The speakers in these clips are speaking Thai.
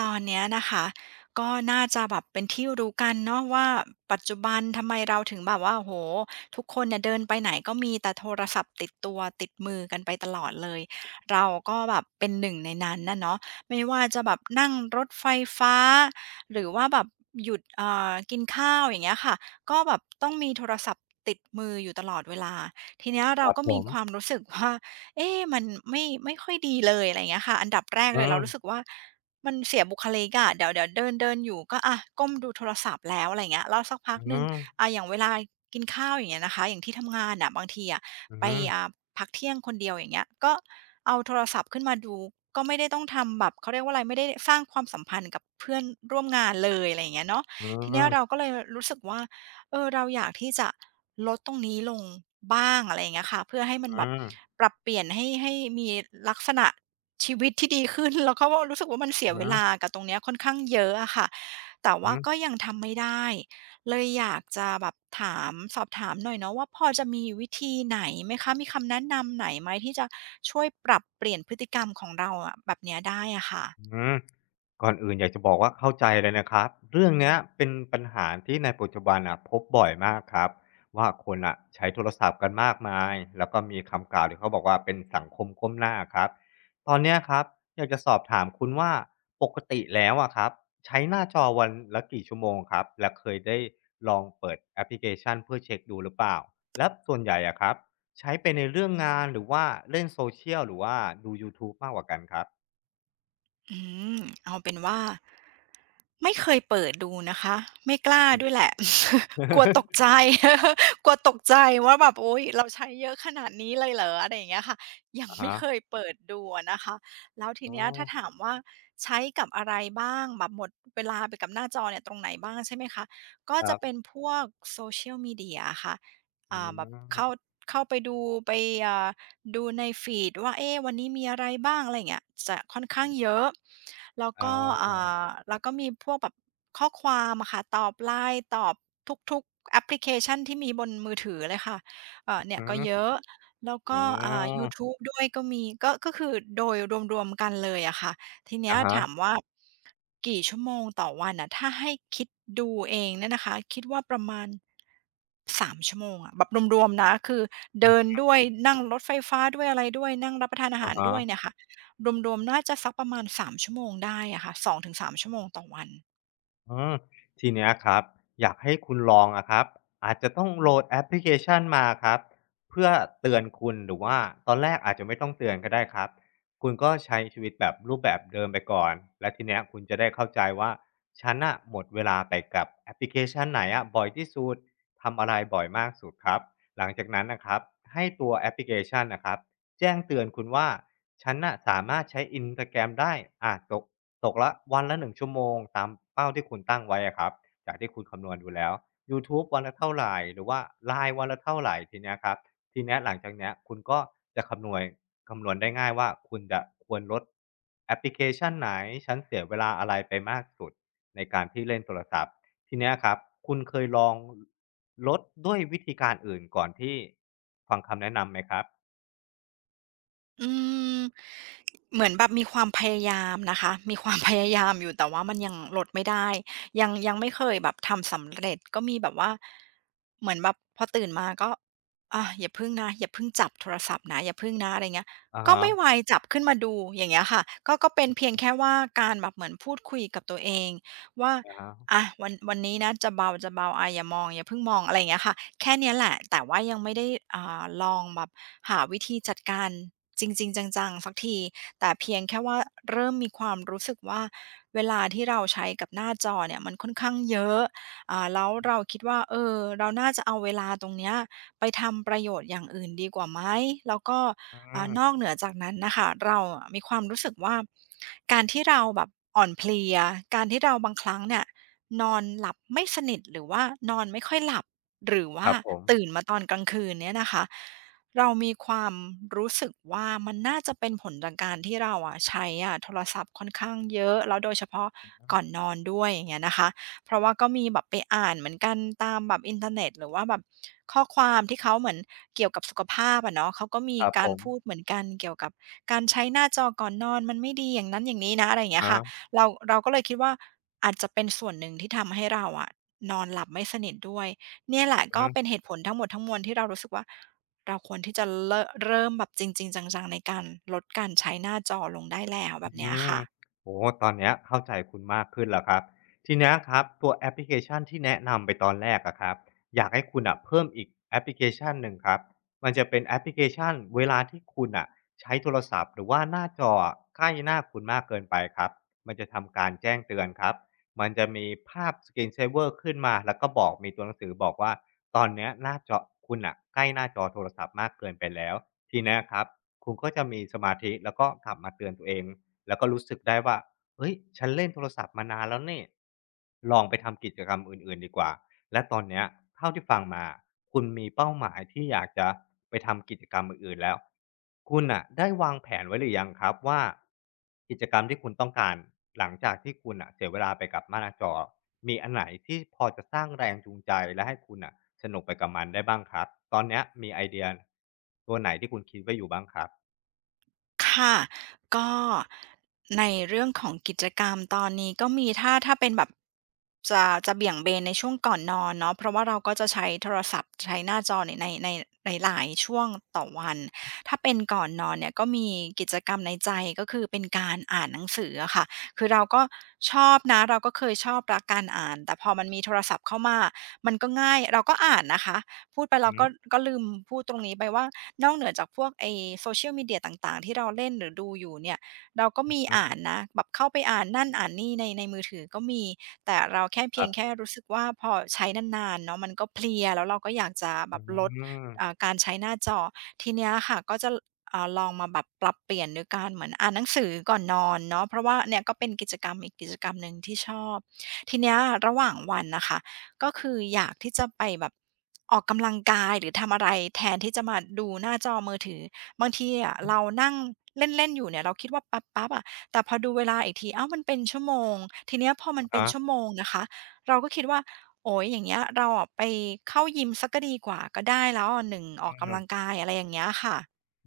ตอนเนี้ยนะคะก็น่าจะแบบเป็นที่รู้กันเนาะว่าปัจจุบันทำไมเราถึงแบบว่าโอ้โหทุกคนเนี่ยเดินไปไหนก็มีแต่โทรศัพท์ติดตัวติดมือกันไปตลอดเลยเราก็แบบเป็นหนึ่งในนั้นนะเนาะไม่ว่าจะแบบนั่งรถไฟฟ้าหรือว่าแบบหยุดกินข้าวอย่างเงี้ยค่ะก็แบบต้องมีโทรศัพท์ติดมืออยู่ตลอดเวลาทีเนี้ยคเรารับก็ผมีมความรู้สึกว่าเอ๊ะมันไม่ค่อยดีเลยอะไรเงี้ยค่ะอันดับแรกอืเลยเรามรู้สึกว่า มันเสียบุคลิกอะเดี๋ยวเดินๆอยู่ก็อะก้มดูโทรศัพท์แล้วอะไรอเงี้ยแล้วสักพัอืกหนึ่งมอ่ะอย่างเวลากินข้าวอย่างเงี้ยนะคะอย่างที่ทำงานอ่ะบางทีอะอืไปมอ่ะพักเที่ยงคนเดียวอย่างเงี้ยก็เอาโทรศัพท์ขึ้นมาดูก็ไม่ได้ต้องทำแบบเขาเรียกว่าอะไรไม่ได้สร้างความสัมพันธ์กับเพื่อนร่วมงานเลยอะไรอย่างเงี้ยเนาะอืมทีอืเนี้ยเราก็เลยรู้สึกว่าเออเราอยากที่จะลดตรงนี้ลงบ้างอะไรอย่างเงี้ยค่ะเพื่อให้มันแบบมปรับเปลี่ยนให้มีลักษณะ ชีวิตที่ดีขึ้น แล้วก็รู้สึกว่ามันเสียอือเวลากับตรงเนี้ยค่อนข้างเยอะอะค่ะแต่อืว่าอก็ยังทำไม่ได้เลยอยากจะแบบถามสอบถามหน่อยเนาะว่าพอจะมีวิธีไหนไหมคะมีคำแนะนำไหนไหมที่จะช่วยปรับเปลี่ยนพฤติกรรมของเราอะแบบเนี้ยได้อะค่ะอือ ก่อนอื่นอยากจะบอกว่าเข้าใจเลยนะครับเรื่องเนี้ยเป็นปัญหาที่ในปัจจุบันอ่ะพบบ่อยมากครับว่าคนอ่ะใช้โทรศัพท์กันมากมายแล้วก็มีคำกล่าวที่เขาบอกว่าเป็นสังคมก้มหน้าครับตอนเนี้ยครับอยากจะสอบถามคุณว่าปกติแล้วอ่ะครับใช้หน้าจอวันละกี่ชั่วโมงครับและเคยได้ลองเปิดแอปพลิเคชันเพื่อเช็คดูหรือเปล่าและส่วนใหญ่อ่ะครับใช้ไปในเรื่องงานหรือว่าเล่นโซเชียลหรือว่าดูยูทูบมากกว่ากันครับอืมเอาเป็นว่า ไม่เคยเปิดดูนะคะไม่กล้าอืม ด้วยแหละ กลัวตก ใจ กลัวตกใจว่าแบบโอ้๊ยเราใช้เยอะขนาดนี้เลยเหรออะไรอย่างเงี้ยค่ะยังอาไม่ฮะ เคยเปิดดูอะนะคะแล้วทีอืเนี้ยถ้าถามมว่าใช้กับอะไรบ้างแบบหมดเวลาไปกับหน้าจอเนี่ยตรงไหนบ้างใช่ไหมคะก็คจะรัเป็นบพวก social media ียลมีเดียค่ะอือ่าแบมบเข้าไปดูไปอ่า ดูในฟีดว่าเอ๊ะวันนี้มีอะไรบ้างอะไรอย่างเงี้ยจะค่อนข้างเยอะแล้วอ๋อก็อ่าแล้วก็มีพวกแบบข้อความอะค่ะตอบ LINE ตอบทุกๆแอปพลิเคชันที่มีบนมือถือเลยค่ะอือเนี่ยฮึก็เยอะแล้วอืก็อ่ายูทูมบด้วยก็มีก็คือโดยรวมๆกันเลยอะค่ะ ทีเนี้ยอะฮะถามว่ากี่ชั่วโมงต่อวันน่ะถ้าให้คิดดูเองเนี่ยนะคะคิดว่าประมาณ3ชั่วโมงอะแบบรวมๆนะคือเดินด้วยนั่งรถไฟฟ้าด้วยอะไรด้วยนั่งรับประทานอาหาอะรฮะ ด้วยเนี่ยค่ะรวมๆน่าจะสักประมาณ3ชั่วโมงได้อะค่ะสองถึงสา3ชั่วโมงต่อวัน อืมทีเนี้ยครับอยากให้คุณลองอะครับอาจจะต้องโหลดแอปพลิเคชันมาครับเพื่อเตือนคุณหรือว่าตอนแรกอาจจะไม่ต้องเตือนก็ได้ครับคุณก็ใช้ชีวิตแบบรูปแบบเดิมไปก่อนและทีเนี้ยคุณจะได้เข้าใจว่าฉันอะหมดเวลาไปกับแอปพลิเคชันไหนอะบ่อยที่สุดทำอะไรบ่อยมากสุดครับหลังจากนั้นนะครับให้ตัวแอปพลิเคชันนะครับแจ้งเตือนคุณว่าฉันน่ะสามารถใช้ i นสตาแ r ร m ได้อาตก ตกละวันละ1ชั่วโมงตามเป้าที่คุณตั้งไว้อะครับจากที่คุณคำนวณดูแล้วยูทูบวันละเท่าไรหรือว่า LINE วันละเท่าไรทีเนี้ยครับทีเนี้ยหลังจากเนี้ยคุณก็จะคำนวยคำนวณได้ง่ายว่าคุณจะควรลดแอปพลิเคชันไหนฉันเสียเวลาอะไรไปมากสุดในการที่เล่นโทรศัพท์ทีเนี้ยครับคุณเคยลองลดด้วยวิธีการอื่นก่อนที่ฟังคำแนะนำไหมครับอืมเหมือนแบบมีความพยายามนะคะมีความ พยายามอยู่แต่ว่ามันยังลดไม่ได้ยังไม่เคยแบบทำสำเร็จก็มีแบบว่าเหมือนแบบพอตื่นมาก็อาอย่าพิ่งนะอย่าพึ่งจับโทรศัพท์นะอย่าพึ่งนะอะไรเงี้ยอะก็ไม่ไหวฮะจับขึ้นมาดูอย่างเงี้ยค่ะก็เป็นเพียงแค่ว่าการแบบเหมือนพูดคุยกับตัวเองว่าอะวันนี้นะจะเบาอะอย่ามองอย่าเพึ่งมองอะไรอย่าเงี้ยค่ะ แค่เนี้ยแหละแต่ว่ายังไม่ได้อ่าลองแบบหาวิธีจัดการจริงๆจังๆสักที แต่เพียงแค่ว่าเริ่มมีความรู้สึกว่าเวลาที่เราใช้กับหน้าจอเนี่ยมันค่อนข้างเยอะอ่าแล้วเราคิดว่าเออเราน่าจะเอาเวลาตรงเนี้ยไปทำประโยชน์อย่างอื่นดีกว่าไหม แล้วก็ๆอือ่ามนอกเหนือจากนั้นน่ะค่ะเราอะมีความรู้สึกว่าการที่เราแบบอ่อนเพลียการที่เราบางครั้งเนี่ยนอนหลับไม่สนิทหรือว่านอนไม่ค่อยหลับ หรือคว่ารับผมตื่นมาตอนกลางคืนเนี่ยนะคะเรามีความรู้สึกว่ามันน่าจะเป็นผลจากการที่เราอะใช้อะโทรศัพท์ค่อนข้างเยอะแล้วโดยเฉพาะก่อนนอนด้วยอย่างเงี้ยนะคะเพราะว่าก็มีแบบไปอ่านเหมือนกันตามแบบอินเทอร์เน็ตหรือว่าแบบข้อความที่เขาเหมือนเกี่ยวกับสุขภาพอะเนาะเขาก็มีครับผการมพูดเหมือนกันเกี่ยวกับการใช้หน้าจอก่อนนอนมันไม่ดีอย่างนั้นอย่างนี้นะอะไรอย่างอะเงี้ยค่ะฮะเราก็เลยคิดว่าอาจจะเป็นส่วนหนึ่งที่ทำให้เราอะนอนหลับไม่สนิทด้วย เนี่ยแหละอืก็เป็นม เหตุผลทั้งหมดทั้งมวลที่เรารู้สึกว่าเราควรที่จะเลอะเริ่มแบบจริงๆจังๆในการลดการใช้หน้าจอลงได้แล้วแบอืบเนี้ยมค่ะ โอ้ตอนเนี้ยเข้าใจคุณมากขึ้นแล้วครับทีเนี้ยครับตัวแอปพลิเคชันที่แนะนำไปตอนแรกอะครับอยากให้คุณอะเพิ่มอีกแอปพลิเคชันหนึ่งครับมันจะเป็นแอปพลิเคชันเวลาที่คุณอะใช้โทรศัพท์หรือว่าหน้าจออะใกล้หน้าคุณมากเกินไปครับมันจะทำการแจ้งเตือนครับมันจะมีภาพ screensaver ขึ้นมาแล้วก็บอกมีตัวหนังสือบอกว่าตอนเนี้ยหน้าจอคุณอะใกล้หน้าจอโทรศัพท์มากเกินไปแล้วทีเนี้ยครับคุณก็จะมีสมาธิแล้วก็กลับมาเตือนตัวเอง แล้วก็รู้สึกได้ว่าเฮ้ยฉันเล่นโทรศัพท์มานานแล้วเนี่ยลองไปทำกิจกรรมอื่นๆดีกว่าและตอนเนี้ยเท่าที่ฟังมาคุณมีเป้าหมายที่อยากจะไปทำกิจกรรมอื่นๆแล้วคุณอ่ะได้วางแผนไว้หรือยังครับว่ากิจกรรมที่คุณต้องการหลังจากที่คุณอ่ะเสียเวลาไปกับหน้าจอมีอันไหนที่พอจะสร้างแรงจูงใจและให้คุณอ่ะสนุกไปกับมันได้บ้างครับตอนเนี้ยมีไอเดียตัวไหนที่คุณคิดไว้อยู่บ้างครับค่ะก็ในเรื่องของกิจกรรมตอนนี้ก็มีถ้าเป็นแบบจะเบี่ยงเบนในช่วงก่อนนอนเนาะเพราะว่าเราก็จะใช้โทรศัพท์ใช้หน้าจอในในหลายๆช่วงต่อวันถ้าเป็นก่อนนอนเนี่ยก็มีกิจกรรมในใจก็คือเป็นการอ่านหนังสืออะค่ะคือเราก็ชอบนะเราก็เคยชอบรักการอ่านแต่พอมันมีโทรศัพท์เข้ามามันก็ง่ายเราก็อ่านนะคะ พูดไปเราอืก็มก็ลืมพูดตรงนี้ไปว่านอกเหนือจากพวกไอ้โซเชียลมีเดียต่างๆที่เราเล่นหรือดูอยู่เนี่ยเราก็อมีืมอ่านนะแบบเข้าไปอ่านนั่นอ่านนี่ในมือถือก็มีแต่เราแค่คเพียรังแค่บรู้สึกว่าพอใช้นานๆเนาะมันก็เพลียแล้วเราก็อยากจะแบอืบลดม การใช้หน้าจอทีเนี้ยค่ะก็จะลองมาแบบปรับเปลี่ยนโดยการเหมือนอ่านหนังสือก่อนนอนเนาะเพราะว่าเนี่ยก็เป็นกิจกรรมอีกกิจกรรมหนึ่งที่ชอบทีเนี้ยระหว่างวันน่ะค่ะ ก็คืออยากที่จะไปแบบออกกำลังกายหรือทำอะไรแทนที่จะมาดูหน้าจอมือถือบางทีอะเรานั่งเล่นๆอยู่เนี่ยเราคิดว่าปั๊บปั๊บอะแต่พอดูเวลาอีกทีอ้าวมันเป็นชั่วโมงทีเนี้ยพอมันเป็นอาชั่วโมงนะคะเราก็คิดว่าโอ๊ยอย่างเงี้ยเราอะไปเข้ายิมเสียก็ดีกว่าก็ได้แล้วอะหนึ่งอออืกกำลัมงกายอะไรอย่างเงี้ยค่ะ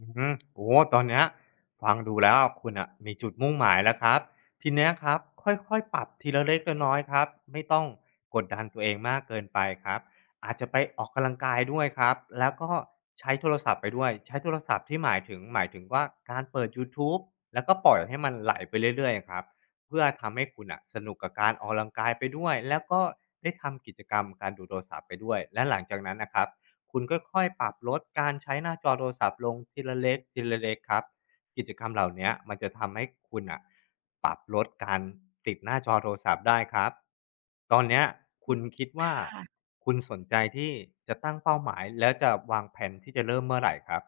อืมโอ้โฮตอนเนี้ยฟังดูแล้วคุณน่ะมีจุดมุ่งหมายแล้วครับทีเนี้ยครับค่อยๆปรับทีละเล็กละน้อยครับไม่ต้องกดดันตัวเองมากเกินไปครับอาจจะไปออกกำลังกายด้วยครับแล้วก็ใช้โทรศัพท์ไปด้วยใช้โทรศัพท์ที่หมายถึงว่าการเปิดยูทูบแล้วก็ปล่อยให้มันไหลไปเรื่อยๆอะครับเพื่อทำให้คุณน่ะสนุกกับการออกกำลังกายไปด้วยแล้วก็ได้ทำกิจกรรมการดูโทรศัพท์ไปด้วยและหลังจากนั้นน่ะครับ คุณค่อยๆปรับลดการใช้หน้าจอโทรศัพท์ลงทีละเล็กทีละเล็กครับกิจกรรมเหล่าเนี้ยมันจะทำให้คุณอ่ะปรับลดการติดหน้าจอโทรศัพท์ได้ครับตอนเนี้ยคุณคิดว่าคะ คุณสนใจที่จะตั้งเป้าหมายแล้วจะวางแผนที่จะเริ่มเมื่อไหรครับ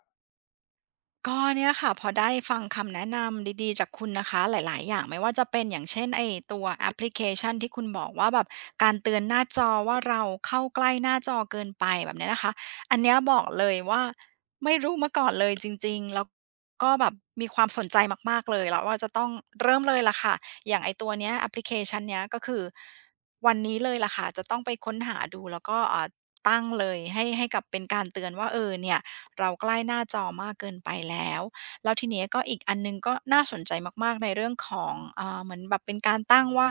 ก็เนี่ยค่ะพอได้ฟังคำแนะนำดีๆจากคุณนะคะหลายๆอย่างไม่ว่าจะเป็นอย่างเช่นไอ้ตัวแอปพลิเคชันที่คุณบอกว่าแบบการเตือนหน้าจอว่าเราเข้าใกล้หน้าจอเกินไปแบบเนี้ยนะคะอันเนี้ยบอกเลยว่าไม่รู้มาก่อนเลยจริงๆแล้วก็แบบมีความสนใจมากๆเลยแล้วว่าจะต้องเริ่มเลยล่ะค่ะอย่างไอ้ตัวเนี้ยแอปพลิเคชันเนี้ยก็คือวันนี้เลยล่ะค่ะจะต้องไปค้นหาดูแล้วก็ตั้งเลยให้กับเป็นการเตือนว่าเออเนี่ย เราใกล้หน้าจอมากเกินไปแล้ว แล้วทีเนี้ยก็อีกอันหนึ่งก็น่าสนใจมากๆในเรื่องของเหมือนแบบเป็นการตั้งว่า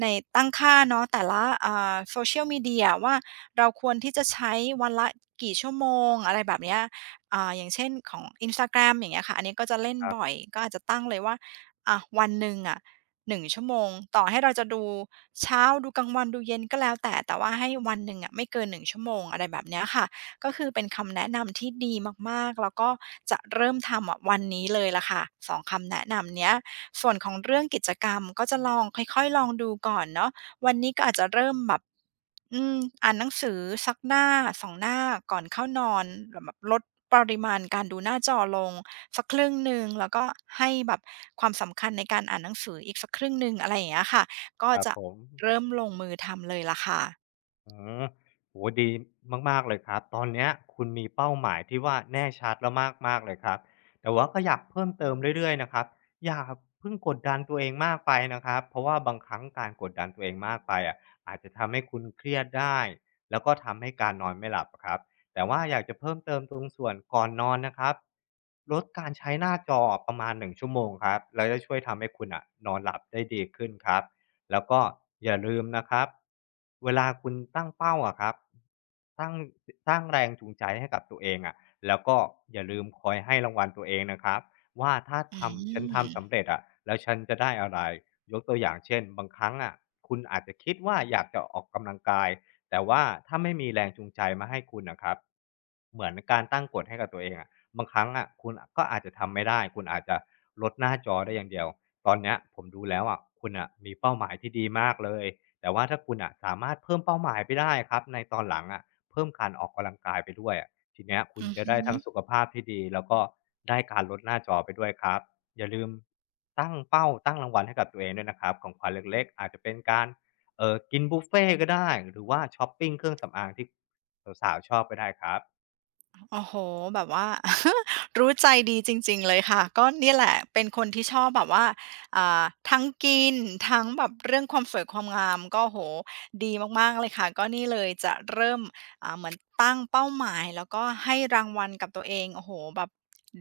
ในตั้งค่าเนาะแต่ละSocial Media ว่าเราควรที่จะใช้วันละกี่ชั่วโมงอะไรแบบเนี้ยอย่างเช่นของ Instagram อย่างเงี้ยค่ะ อันนี้ก็จะเล่นครับบ่อยก็อาจจะตั้งเลยว่าอะวันหนึ่งอะหนึ่งชั่วโมงต่อให้เราจะดูเช้าดูกลางวันดูเย็นก็แล้วแต่แต่ว่าให้วันหนึ่งอะไม่เกินหนึ่งชั่วโมงอะไรแบบเนี้ยค่ะ ก็คือเป็นคำแนะนำที่ดีมากๆแล้วก็จะเริ่มทำอะวันนี้เลยล่ะค่ะสองคำแนะนำเนี้ยส่วนของเรื่องกิจกรรมก็จะลองค่อยๆ ลองดูก่อนเนาะวันนี้ก็อาจจะเริ่มแบบอืมอ่านหนังสือสักหน้าสองหน้าก่อนเข้านอนแบบลดปริมาณการดูหน้าจอลงสักครึ่งหนึ่งแล้วก็ให้แบบความสำคัญในการอ่านหนังสืออีกสักครึ่งหนึ่งอะไรอย่างเงี้ยค่ะก็ครับจะผม เริ่มลงมือทำเลยล่ะค่ะอืมโหดีมากๆเลยครับตอนเนี้ยคุณมีเป้าหมายที่ว่าแน่ชัดแล้วมากๆเลยครับแต่ว่าก็อยากเพิ่มเติมเรื่อยๆนะครับอย่าเพิ่งกดดันตัวเองมากไปนะครับเพราะว่าบางครั้งการกดดันตัวเองมากไปอะอาจจะทำให้คุณเครียดได้แล้วก็ทำให้การนอนไม่หลับอะครับแต่ว่าอยากจะเพิ่มเติมตรงส่วนก่อนนอนนะครับลดการใช้หน้าจอประมาณ1ชั่วโมงครับแล้วจะช่วยทำให้คุณอ่ะนอนหลับได้ดีขึ้นครับ แล้วก็อย่าลืมนะครับเวลาคุณตั้งเป้าอะครับตั้งสร้างแรงจูงใจให้กับตัวเองอะแล้วก็อย่าลืมคอยให้รางวัลตัวเองนะครับว่าถ้าอืทำฉันมทำสำเร็จอะแล้วฉันจะได้อะไรยกตัวอย่างเช่นบางครั้งอะคุณอาจจะคิดว่าอยากจะออกกำลังกายแต่ว่าถ้าไม่มีแรงจูงใจมาให้คุณนะครับเหมือนการตั้งกฎให้กับตัวเองอะบางครั้งอะคุณก็อาจจะทำไม่ได้คุณอาจจะลดหน้าจอได้อย่างเดียว ตอนเนี้ยผมดูแล้วอะคุณอ่ะมีเป้าหมายที่ดีมากเลยแต่ว่าถ้าคุณอ่ะสามารถเพิ่มเป้าหมายไปได้ครับในตอนหลังอะเพิ่มการออกกำลังกายไปด้วยอะทีเนี้ยคุณอือจะฮึ ได้ทั้งสุขภาพที่ดีแล้วก็ได้การลดหน้าจอไปด้วยครับอย่าลืมตั้งเป้าตั้งรางวัลให้กับตัวเองด้วยนะครับของขวัญเล็กๆอาจจะเป็นการกินบุฟเฟต์ก็ได้หรือว่าช้อปปิงเครื่องสำอางที่สาวๆชอบก็ได้ครับ โอ้โฮแบบว่า รู้ใจดีจริงๆเลยค่ะก็เนี่ยแหละเป็นคนที่ชอบแบบว่าอ่าทั้งกินทั้งแบบเรื่องความสวยความงามก็โอดีมากๆเลยค่ะก็นี่เลยจะเริ่มเหมือนตั้งเป้าหมายแล้วก็ให้รางวัลกับตัวเองโอ้โหแบบ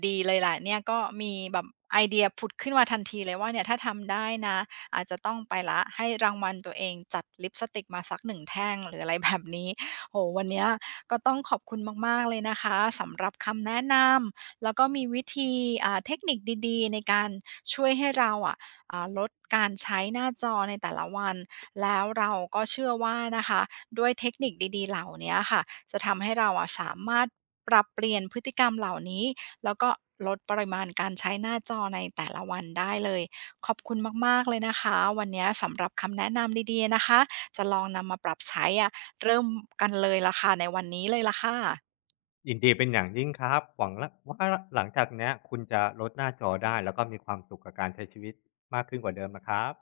ดีเลยแหละเนี่ยก็มีแบบไอเดียผุดขึ้นมาทันทีเลยว่าเนี่ยถ้าทำได้นะอาจจะต้องไปแล้วให้รางวัลตัวเองจัดลิปสติกมาสักหนึ่งแท่งหรืออะไรแบบนี้โอ้โวันเนี้ย ก็ต้องขอบคุณมากๆเลยนะคะสำหรับคำแนะนำแล้วก็มีวิธีเทคนิคดีๆในการช่วยให้เราอะลดการใช้หน้าจอในแต่ละวันแล้วเราก็เชื่อว่านะคะด้วยเทคนิคดีๆเหล่าเนี้ยค่ะจะทำให้เราอะสามารถปรับเปลี่ยนพฤติกรรมเหล่านี้แล้วก็ลดปริมาณการใช้หน้าจอในแต่ละวันได้เลยขอบคุณมากๆเลยนะคะวันนี้สำหรับคำแนะนำดีๆนะคะจะลองนำมาปรับใช้อะ เริ่มกันเลยล่ะค่ะในวันนี้เลยล่ะค่ะยินดีเป็นอย่างยิ่งครับ หวังละว่าหลังจากเนี้ยคุณจะลดหน้าจอได้แล้วก็มีความสุขกับการใช้ชีวิตมากขึ้นกว่าเดิมนะครับ